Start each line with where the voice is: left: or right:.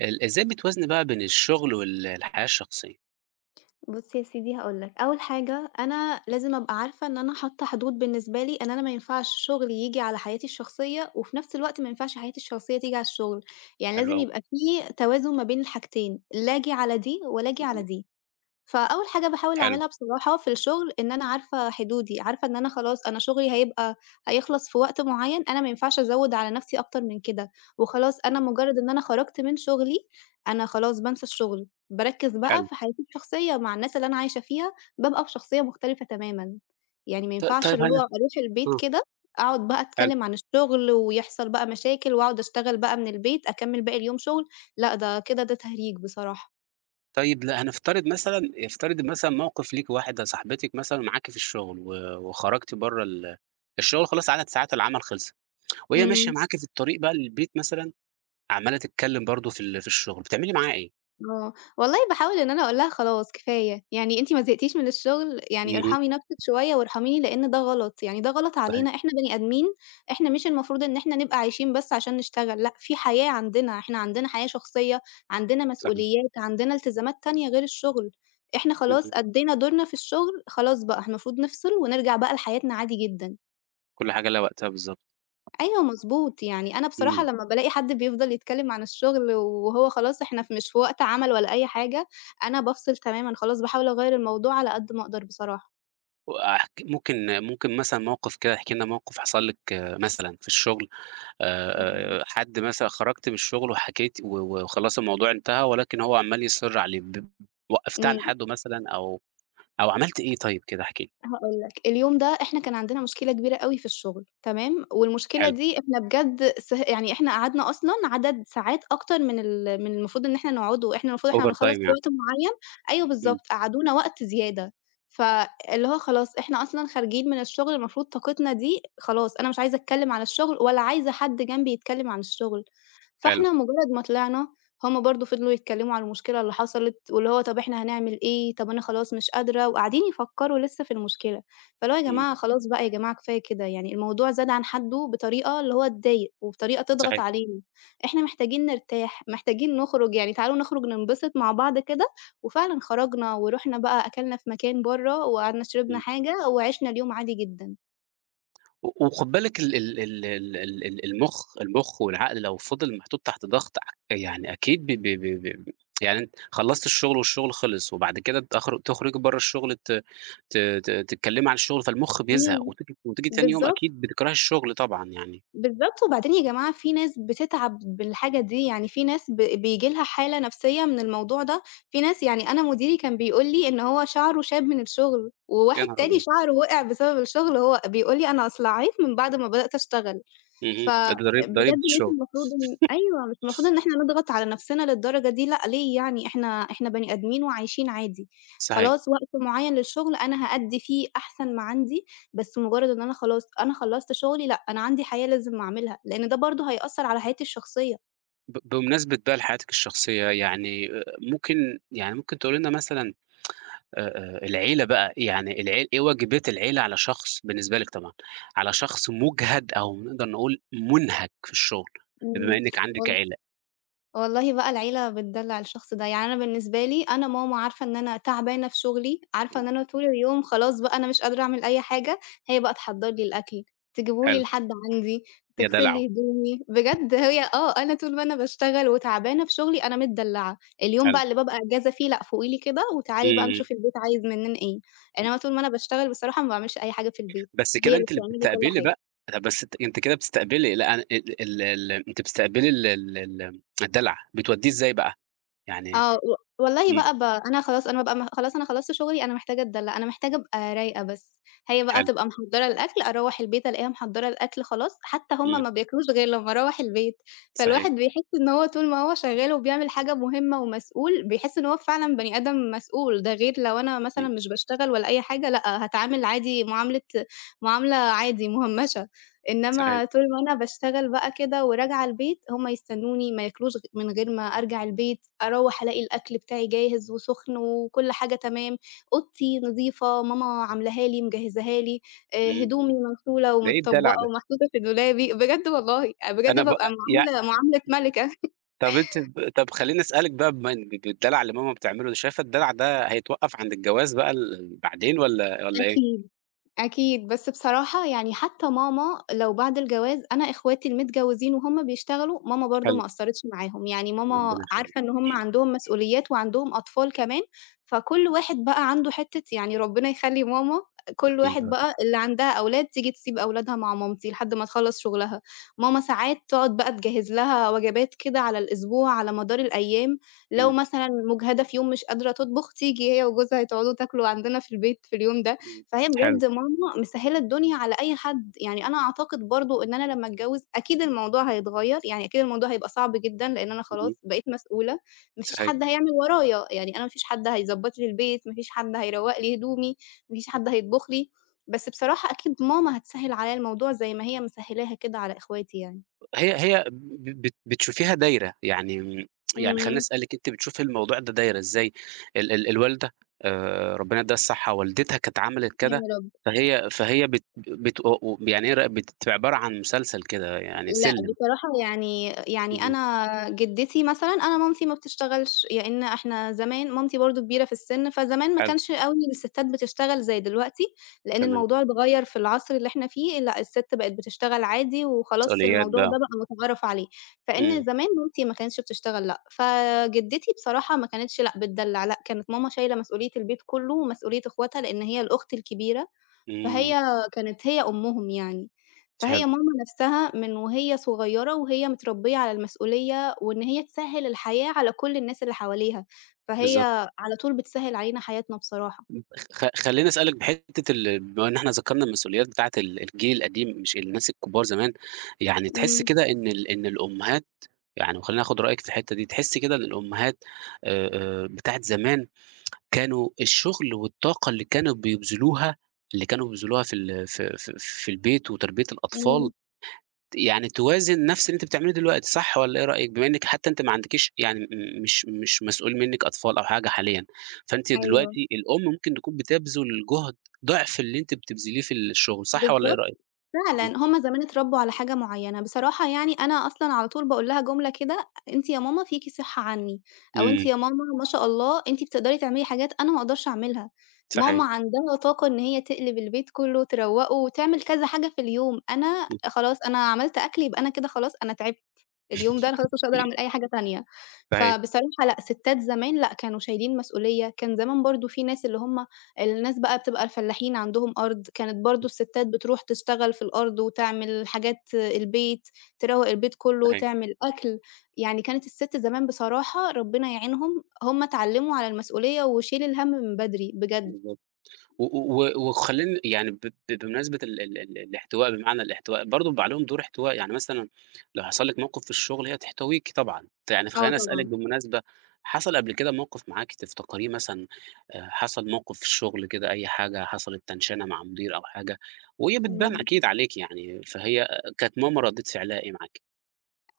right: ال إزاي بتوازني، بقى، بين الشغل وال الحياة الشخصية؟
left: بُص يا سيدي، هاقول لك أول حاجة: أنا لازم أبقى عارفة إن أنا حاطة حدود بالنسبة لي، إن أنا ما ينفعش شغلي ييجي على حياتي الشخصية، وفي نفس الوقت ما ينفعش حياتي الشخصية تيجي على الشغل. يعني
right: حلو
left: لازم
right: أوى.
left: يبقى في توازن ما بين الحاجتين، لا آجي على دي، ولا آجي على
right: اهم.
left: دي. فأول حاجة باحاول
right: حلو.
left: أعملها بصراحة، في الشغل، إن أنا عارفة حدودي، عارفة إن أنا خلاص، أنا شغلي هيبقى هيخلَص في وقت معين. أنا ما ينفعش أزوِّد على نَفْسي أكتر من كده. وخلاص، أنا
right: اهم.
left: مجرد إن أنا خَرجت من شغلي، أنا خلاص بانسى الشغل، باركِّز بقى
right: حلو.
left: في حياتي شخصية، مع الناس اللي أنا عايشة فيها، بابقى بشخصية مختلفة تمامًا. يعني ما
right: ط
left: ينفعش
right: طيب
left: اللي هو
right: هنف
left: أروح البيت
right: امم.
left: كده، أقعد بقى
right: حلو.
left: أتكلم عن الشغل، ويحصل بقى مشاكل، وأقعد أشتغل بقى من البيت أكمِّل باقي اليوم شغل. لأ، ده كده، ده تهريج، بصراحة.
right: طيب، لا هنفترض مثلًا افترضي مثلًا، موقف ليكِ. واحدة صاحبتِك مثلًا معاكِ في الشغل. و وخَرجتِ برَّه ال الشغل، خلاص، عدد ساعات العمل خَلَصِت، وهي ماشية
left: إمم.
right: معاكِ في الطريق بقى، للبيت مثلًا، عمّالة تتكلم برضه في ال في الشغل. بتعملي معاها إيه؟
left: آه، والله باحاول إن أنا أقول لها: "خلاص كفاية، يعني أنتِ ما زهقتيش من الشغل يعني
right: اهم.
left: ارحمي نفْسِك شوية وارحميني." لإن ده غلط، يعني ده غلط
right: صحيح.
left: علينا، إحنا بني آدمين إحنا مش المفروض إن إحنا نبقى عايشين بس عشان نشتغل، لأ في حياة عندنا إحنا عندنا حياة شخصية عندنا
right: صحيح.
left: مسؤوليات عندنا إلتزامات تانية غير الشغل، إحنا خلاص
right: اهم.
left: أدِّينا دورنا في الشغل خلاص بقى المفروض نفصِل ونرجَع بقى لحياتنا عادي جدًا.
right: كلّ حاجة ليها وقتها بالضبط.
left: أيوه مضبوط، يعني أنا بصراحة
right: إمم.
left: لمّا بالاقي حد بيفْضل يتكلّم عن الشغل وهو خلاص إحنا مش في وقت عمل ولا أي حاجة، أنا بافصل تمامًا خلاص باحاول أغيّر الموضوع على قد ما أقدر بصراحة.
right: وأحك ممكن ممكن مثلًا موقف كده، احكي لنا موقف حصل لِك مثلًا في الشغل،
left: إمم.
right: آآ، حد مثلًا خرجتِ من الشغل وحكيت و وخلاص الموضوع انتهى، ولكن هو عَمّال يصِر عليه ب وقَّفتيه عند
left: إمم.
right: حَدْه مثلًا أو أو عملتِ إيه طيب كده احكي لي؟
left: هاقول لك، اليوم ده إحنا كان عندنا مشكلة كبيرة أوي في الشغل تمام، والمشكلة
right: حلو.
left: دي إحنا بجد س يعني إحنا قعدنا أصلًا عدد ساعات أكتر من ال من المفروض إن إحنا نقعده، إحنا المفروض إحنا
right: over
left: بنخلّص
right: time
left: في
right: يعني.
left: وقت معيّن أيوه
right: إمم.
left: بالضبط، قعدونا وقت زيادة ف اللي هو خلاص إحنا أصلًا خارجين من الشغل المفروض طاقتنا دي خلاص أنا مش عايزة أتكلّم عن الشغل ولا عايزة حد جنبي يتكلّم عن الشغل،
right: حلو.
left: فإحنا مجرّد ما طلعنا هُم برضه فضلوا يتكلّموا عن المشكلة اللي حصلِت، واللي هو "طَب إحنا هنعمل إيه؟" طَب أنا خلاص مش قادرة، وقاعدين يفكّروا لسّه في المشكلة، فاللي هو "يا
right: إمم.
left: جماعة خلاص بقى يا جماعة كفاية كده يعني الموضوع زاد عن حَدُّه بطريقة اللي هو تضايق وبطريقة تضغط
right: صحيح.
left: علينا، إحنا محتاجين نرتاح، محتاجين نُخرج يعني تعالوا نُخرج ننبسط مع بعض كده." وفعلًا خرجنا ورُحنا بقى أكَلنا في مكان برّه وقعدنا شربنا
right: إمم.
left: حاجة، وعِشنا اليوم عادي جدًا.
right: و وخُد بالِك ال ال ال ال ال ال المُخ المُخ والعقل لو فضل محطوط تحت ضغط ع يعني أكيد ب ب ب ب يعني أنت خلّصت الشُغل والشُغل خلص وبعد كده تخر تخرُجي برّه الشُغل ت ت ت تتكلّمي عن الشُغل فالمُخ بيزهق
left: إمم،
right: وتيجي وتيجي تاني يوم
left: بالضبط.
right: أكيد بتكرهي الشُغل طبعًا يعني
left: بالضبط، وبعدين يا جماعة في ناس بتتعب بالحاجة دي، يعني في ناس ب بييجي لها حالة نَفْسية من الموضوع ده، في ناس يعني أنا مديري كان بيقول لي إن هو شَعره شاب من الشُغل
right: يا
left: وواحد
right: نهار
left: تاني
right: أبيض!
left: شَعره وقع بسبب الشُغل وهو بيقول لي أنا أصلعّيت من بعد ما بدأت أشتغل.
right: اهم،
left: فبجد
right: الضريب ضريبة
left: مش
right: الشُغل.
left: المفروض إن أيوه مش المفروض إن إحنا نضغط على نَفْسنا للدرجة دي لأ، ليه يعني؟ إحنا إحنا بني آدمين وعايشين عادي،
right: صحيح.
left: خلاص وقت معيّن للشُغل أنا هأدّي في أحسن ما عندي بس مُجرّد إن أنا خلاص أنا خلّصت شُغلي لأ، أنا عندي حياة لازم أعملها لإن ده برضه هيأثّر على حياتي الشخصية.
right: ب بمناسبة بقى لحياتِك الشخصية، يعني آآ ممكن يعني ممكن تقولي لنا مثلًا آآ آآ العيلة بقى يعني العيل إيه واجبات العيلة على شخص بالنسبة لِك طبعًا على شخص مُجهَد أو نقدر نقول مُنهَك في الشُغل
left: إمم.
right: بما إنِّك عندِك
left: وال
right: عيلة؟
left: والله بقى العيلة بتدلّع الشخص ده، يعني أنا بالنسبة لي أنا ماما عارفة إن أنا تعبانة في شُغلي، عارفة إن أنا طول اليوم خلاص بقى أنا مش قادرة أعمل أي حاجة، هي بقى تحضّر لي الأكل، تجيبه لي
right: حلو.
left: لحد عندي،
right: يا
left: تغسل
right: دلعو.
left: لي هدومي، بجد هي آه، أنا طول ما أنا باشتغل وتعبانة في شُغلي أنا متدلّعة، اليوم
right: حلو.
left: بقى اللي بابقى إجازة فيه لأ، فُوقي لي كده
right: إمم،
left: وتعالي بقى
right: إمم.
left: نشوف البيت عايز منّنا إيه، يعني أنا طول ما أنا باشتغل بصراحة ما باعملش أي حاجة في البيت
right: بس
left: هي
right: كده
left: اللي
right: أنتِ اللي
left: بتعمل لي كل
right: بتستقبلي
left: حاجة.
right: بقى لأ، بس ت أنتِ كده بتستقبلي لأ، ال آآ ال ال أنتِ بتستقبلي ال ال ال الدلع، بتودّيه إزاي بقى؟ يعني
left: آه، و والله
right: إمم.
left: بقى ب أنا خلاص أنا أبقى أمّا خلاص أنا خلّصت شُغلي أنا محتاجة أتدلّع، أنا محتاجة أبقى رايقة بس هي بقى
right: حلو.
left: تبقى محضّرة الأكل أروّح البيت ألاقيها محضّرة الأكل خلاص حتّى هم
right: إمم.
left: ما بياكلوش غير لمّا أروّح البيت، فالواحد
right: صحيح.
left: بيحس إن هو طول ما هو شغّال وبيعمل حاجة مهمّة ومسؤول، بيحس إن هو فعلًا بني آدم مسؤول ده غير لو أنا مثلًا
right: أكيد.
left: مش باشتغل ولا أي حاجة لأ، هاتعامل عادي معاملة معاملة عادي مُهمّشة،
right: صحيح
left: إنّما طول ما أنا باشتغل بقى كده وراجعة البيت، هم يستنّوني ما ياكلوش غ من غير ما أرجع البيت، أروّح ألاقي الأكل بتاعي جاهز وسُخن وكل حاجة تمام، أوضتي نضيفة، ماما عملاها لي، مجهّزاها لي، آآ
right: إمم.
left: هدومي مغسولة
right: ده إيه الدلع
left: ومتطبّقة
right: ده!
left: ومحطوطة في دولابي، بجد والله، بجد
right: أنا ب
left: بابقى
right: آآ يع
left: معاملة معاملة ملكة.
right: طَب أنتِ ب طَب خلّيني أسأل لِك بقى بما إن ج بالدلع اللي ماما بتعمله، شايفة الدلع ده هيتوقَّف عند الجواز بقى ال ال بعدين والّا والّا إيه؟
left: أكيد، أكيد، بس بصراحة يعني حتّى ماما لو بعد الجواز أنا إخواتي المتجوّزين وهُم بيشتغلوا ماما برضه
right: حلو.
left: ما قصّرتش معاهم، يعني ماما
right: ربّنا
left: عارفة
right: يخلّيها.
left: إن هم عندهم مسؤوليات وعندهم أطفال كمان، فكل واحد بقى عنده حتّة يعني ربّنا يخلّي ماما آآ كل
right: أكيد
left: واحد
right: آه.
left: بقى اللي عندها أولاد تيجي تسيب أولادها مع مامتي لحد ما تخلّص شُغلها. ماما ساعات تقعد بقى تجهّز لها وجبات كده على الأسبوع على مدار الأيام لو
right: إمم.
left: مثلًا مُجهدة في يوم مش قادرة تطبُخ تيجي هي وجوزها تقعدوا تاكلوا عندنا في البيت في اليوم ده.
right: إمم،
left: فهي
right: حلو.
left: بجد ماما مسهّلة الدنيا على أي حد، يعني أنا أعتقد برضه إن أنا لمّا أتجوّز أكيد الموضوع هيتغيّر، يعني أكيد الموضوع هيبقى صعب جدًا لإن أنا خلاص
right: اهم.
left: بقيت مسؤولة ما فيش
right: صحيـح.
left: حد هيعمل ورايا، يعني أنا ما فيش حد هيضبّط لي البيت، ما فيش حد هيروّق لي هدومي، ما فيش حد هيطبُخ لي، بس بصراحة أكيد ماما هتسهّل عليّا الموضوع زي ما هي مسهّلاها كده على إخواتي يعني.
right: هي هي ب ب بت بتشوفيها دايرة، يعني م يعني خلّيني
left: إمم.
right: أسأل لِك، أنتِ بتشوفي الموضوع ده دايرة إزاي ال ال الوالدة آآ ربّنا يدّيها الصحّة والدتها كانت عملت
left: يا
right: كده،
left: رب.
right: فهي فهي بت آآ بت آآ وب يعني هي راقبت في عبارة عن مسلسل كده، يعني
left: لأ،
right: سِلّم؟
left: بصراحة يعني يعني
right: اهم.
left: أنا جِدّتي مثلًا أنا مامتي ما بتشتغلش لإن إحنا زمان مامتي برضه كبيرة في السِن فزمان ما
right: حلو.
left: كانش أوي إن السِتّات بتشتغل زي دلوقتي لإن
right: تمام.
left: الموضوع اتغيّر في العصر اللي إحنا فيه لأ، السِت بقت بتشتغل عادي وخلاص
right: مسؤوليات
left: الموضوع
right: بـقى.
left: ده بقى مُتعارف عليه، فإن
right: إمم.
left: زمان مامتي ما كانتش بتشتغل لأ، فجِدّتي بصراحة ما كانتش لأ، بتدلّع لأ، كانت ماما شايلة مسؤولية البيت كلّه ومسؤولية إخوتها لإن هي الأخت الكبيرة،
right: إمم.
left: فهي كانت هي أمهم يعني،
right: ت حلو.
left: فهي ماما نَفْسها من وهي صغيّرة وهي متربّية على المسؤولية وإن هي تسهّل الحياة على كل الناس اللي حواليها، فهي
right: بالضبط.
left: على طول بتسهّل علينا حياتنا بصراحة.
right: م خ خ خلّيني أسأل لِك بحتّة ال بما إن إحنا ذكرنا المسؤوليات بتاعة ال الجيل القديم مش الناس الكبار زمان، يعني تحسّي
left: إمم.
right: كده إن ال إن الأمّهات يعني وخلّيني آخُد رأيِك في الحتّة دي، تحسّي كده إن الأمّهات آآ آآ بتاعة زمان كانوا الشُغل والطاقة اللي كانوا بيبذلوها، اللي كانوا بيبذلوها في ال في في في البيت وتربية الأطفال
left: إمم.
right: ت يعني توازِن نَفْس اللي أنتِ بتعمليه دلوقتي صح والّا إيه رأيِك؟ بما إنِّك حتّى أنتِ ما عندكيش يعني م مش مش مسؤول منِّك أطفال أو حاجة حاليًا، فأنتِ
left: أيوه.
right: دلوقتي الأم ممكن تكون بتبذل جُهد ضعف اللي أنتِ بتبذليه في الشُغل صح والّا إيه
left: بالضبط،
right: رأيِك؟ اهم.
left: فعلًا، هم زمان اتربّوا على حاجة معيّنة. بصراحة يعني أنا أصلًا على طول باقول لها جملة كده "أ أنتِ يا ماما فيكِ صحّة عنّي أو أنتِ
right: إمم.
left: يا ماما ما شاء الله أنتِ بتقدري تعملي حاجات أنا ما أقدرش أعملها." ماما
right: صحي
left: عندها طاقة إن هي تقلب البيت كلّه وتروّقه وتعمل كذا حاجة في اليوم، أنا آآ خلاص أنا عملت أكل يبقى أنا كده خلاص أنا تعبت اليوم ده أنا خلاص مش هاقدر أعمل أي حاجة تانية.
right: صحيـح.
left: فبصراحة لأ، سِتّات زمان لأ، كانوا شايلين مسؤولية، كان زمان برضه في ناس اللي هم الناس بقى بتبقى الفلاحين عندهم أرض كانت برضه السِتّات بتروح تشتغل في الأرض وتعمل حاجات البيت، تروّق البيت كلّه،
right: صحيـح.
left: تعمل أكل، يعني كانت السِت زمان بصراحة ربّنا يعينهم هم اتعلموا على المسؤولية وشيل الهَم من بدري بجد.
right: بالضبط، و و و وخلّيني يعني ب ب بمناسبة ال ال ال الإحتواء بمعنى الإحتواء برضه بيبقى عليهم دور إحتواء، يعني مثلًا لو حصل لِك موقِف في الشُغل هي هتحتويكِ طبعًا. ت يعني
left: آه
right: فخلّيني أسأل لِك
left: طبعًا.
right: بالمناسبة حصل قبل كده موقِف معاكِ تفتكريه مثلًا آآ حصل موقِف في الشُغل كده أي حاجة حصلت تنشنة مع مدير أو حاجة وهي بتبان
left: إمم.
right: أكيد عليكِ يعني، فهي آآ كانت ماما ردّة فِعلها إيه معاكِ؟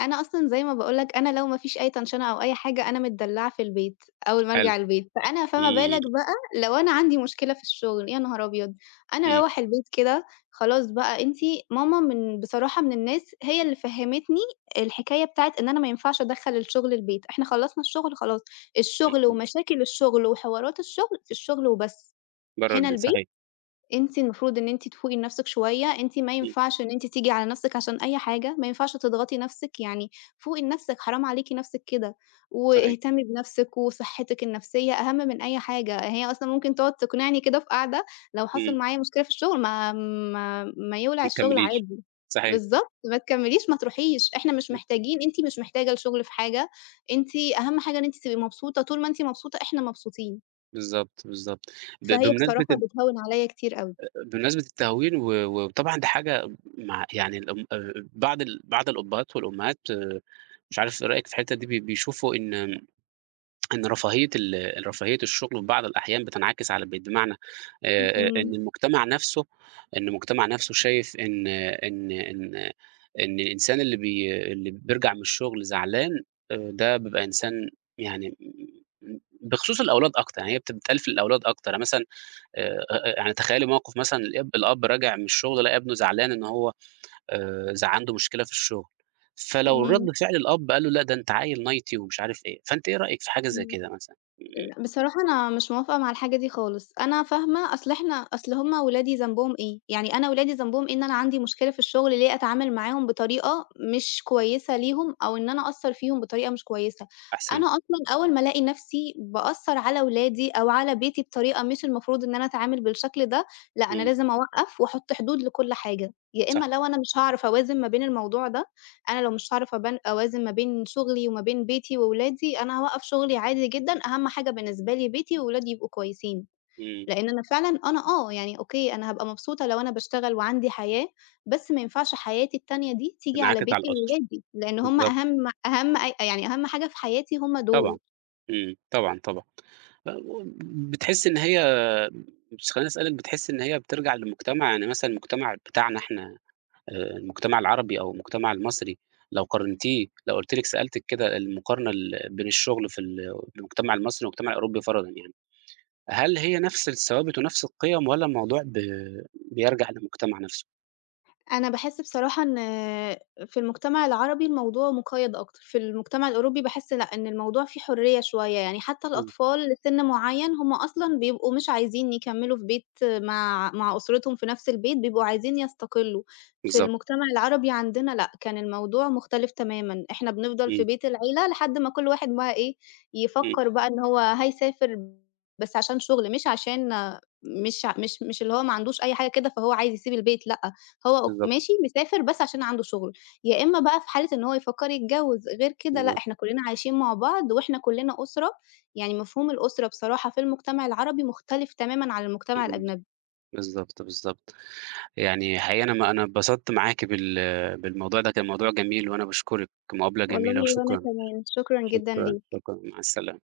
left: أنا أصلًا زي ما باقول لك أنا لو ما فيش أي تنشنة أو أي حاجة أنا متدلعة في البيت، أول ما
right: حلو،
left: أرجع البيت فأنا فما بالك
right: إمم.
left: بقى لو أنا عندي مشكلة في الشغل، يا نهار أبيض أنا
right: إمم.
left: أروَّح البيت كده خلاص بقى أنتِ ماما من بصراحة من الناس هي اللي فهّمتني الحكاية بتاعة إن أنا ما ينفعش أدخَّل الشغل البيت، إحنا خلّصنا الشغل خلاص، الشغل،
right: اهم.
left: ومشاكل الشغل، وحوارات الشغل، في الشغل وبس،
right: برّه
left: هنا
right: البيت،
left: البيت
right: صحيح.
left: أنتِ المفروض إن أنتِ تفوقي لنفسِك شوية، أنتِ ما
right: إمم.
left: ينفعش إن أنتِ تيجي على نفسِك عشان أي حاجة، ما ينفعش تضغطي نفسِك، يعني فوقي لنفسِك حرام عليكِ نفسِك كده،
right: صحيح.
left: واهتمي بنفسِك، وصحتِك النفسية أهم من أي حاجة، هي أصلًا ممكن تقعد تقنعني كده في قعدة، لو حصل
right: إمم.
left: معايا مشكلة في الشغل ما ما ما يولع
right: ما
left: الشغل
right: تكمّليش،
left: عادي،
right: صحيح.
left: بالضبط ما تكمّليش ما تروحيش إحنا مش محتاجين أنتِ مش محتاجة الشغل في حاجة، أنتِ أهم حاجة إن أنتِ تبقي مبسوطة، طول ما أنتِ مبسوطة إحنا مبسوطين.
right: بالضبط، بالضبط ب
left: فهي
right: بمناسبة
left: بصراحة
right: ال
left: بتهوِّن عليَّا كتير أوي.
right: أ أ بمناسبة التهوين و وطبعًا ده حاجة مع يعني ال [unintelligible] بعض ال بعض الأبهات والأمهات مش عارف إيه رأيِك في الحتة دي ب بيشوفوا إن إن رفاهية ال رفاهية الشغل في بعض الأحيان بتنعكس على البيت، بمعنى آآ آآ،
left: إمم.
right: إن المجتمع نفسُه إن المجتمع نفسُه شايف إن إن إن إن الإنسان اللي بي اللي بيرجع من الشغل زعلان آآ ده بيبقى إنسان يعني بخصوص الأولاد أكتر، يعني هي بتتقال في الأولاد أكتر يعني مثلًا آآ آآ آآ يعني تخيّلي موقف مثلًا الأب الأب راجع من الشغل لقى إبنه زعلان إن هو آآ ز عنده مشكلة في الشغل، فلو رد
left: إمم.
right: فعل الأب قال له لأ، ده أنت عيل نايتي ومش عارف إيه، فأنتِ إيه رأيِك في حاجة زي
left: إمم،
right: كده مثلًا؟
left: بصراحة أنا مش موافقة مع الحاجة دي خالص، أنا فاهمة أصل إحنا أصل هُم ولادي ذنبهم ايه؟ يعني أنا ولادي ذنبهم إيه إن أنا عندي مشكلة في الشغل ليه أتعامل معاهم بطريقة مش كويسة ليهم، أو إن أنا أأثّر فيهم بطريقة مش كويسة،
right: أحسن.
left: أنا أصلًا أول ما ألاقي نفسي بأثّر على ولادي أو على بيتي بطريقة مش المفروض إن أنا أتعامل بالشكل ده، لأ أنا
right: إمم.
left: لازم أوقّف وأحط حدود لكُلّ حاجة، يا
right: صح.
left: إمّا لو أنا مش هاعرف أوازن ما بين الموضوع ده، أنا لو مش عارفة أبا أوازن ما بين شغلي وما بين بيتي وولادي، أنا هاوقّف شغلي عادي جدًا، أهم حاجة بالنسبة لي بيتي وولادي يبقوا كويسين،
right: إمم.
left: لأن أنا فعلًا أنا آه يعني أوكي، أنا هابقى مبسوطة لو أنا باشتغل وعندي حياة، بس ما ينفعش حياتي التانية دي تيجي على
right: تنعكس على
left: بيتي
right: الأسرة،
left: وولادي، لأن هُم
right: بالضبط.
left: أهم أهم أ يعني أهم حاجة في حياتي هُم دول.
right: طبعًا، إمم، طبعًا، طبعًا بتحسي إن هي مش خليني أسألِك بتحسي إن هي بترجع للمجتمع، يعني مثلًا المجتمع بتاعنا إحنا آآ، المجتمع العربي أو المجتمع المصري، لو قارنتيه لو قُلت لِك سألتِك كده المقارنة ال بين الشغل في ال في المجتمع المصري والمجتمع الأوروبي فرَضًا يعني، هل هي نفس الثوابت ونفس القِيَم، والَّا الموضوع ب بيرجع للمجتمع نفسُه؟
left: أنا باحس بصراحة إن في المجتمع العربي الموضوع مقيّد أكتر، في المجتمع الأوروبي باحس لأ إن الموضوع فيه حرية شوية، يعني حتى
right: إمم.
left: الأطفال لسن معيّن هُم أصلًا بيبقوا مش عايزين يكمّلوا في بيت مع مع أسرتهم في نفس البيت بيبقوا عايزين يستقلّوا، في
right: بالضبط.
left: المجتمع العربي عندنا لأ، كان الموضوع مختلف تمامًا، إحنا بنفضل في
right: إمم.
left: بيت العيلة لحد ما كُلّ واحد بقى إيه
right: إمم.
left: يفكّر بقى إن هو هيسافر بس عشان شغل، مش عشان مش ع مش مش اللي هو ما عندوش أي حاجة كده فهو عايز يسيب البيت، لأ، هو أو
right: بالضبط.
left: ماشي مسافر بس عشان عنده شغل، يا إمّا بقى في حالة إن هو يفكّر يتجوّز، غير كده لأ،
right: بالضبط.
left: إحنا كُلّنا عايشين مع بعض وإحنا كُلّنا أسرة، يعني مفهوم الأسرة بصراحة في المجتمع العربي مختلف تمامًا عن المجتمع
right: [unintelligible]
left: الأجنبي.
right: بالضبط، بالضبط يعني حقيقي أنا ما أنا اتبسطت معاكِ بال بالموضوع ده، كان موضوع جميل، وأنا باشكرِك مقابلة
left: والله
right: جميلة،
left: وأنا
right: وشكرًا،
left: كمان، شكرًا جدًا
right: شكرًا،
left: ليك.
right: شكرًا مع السلامة.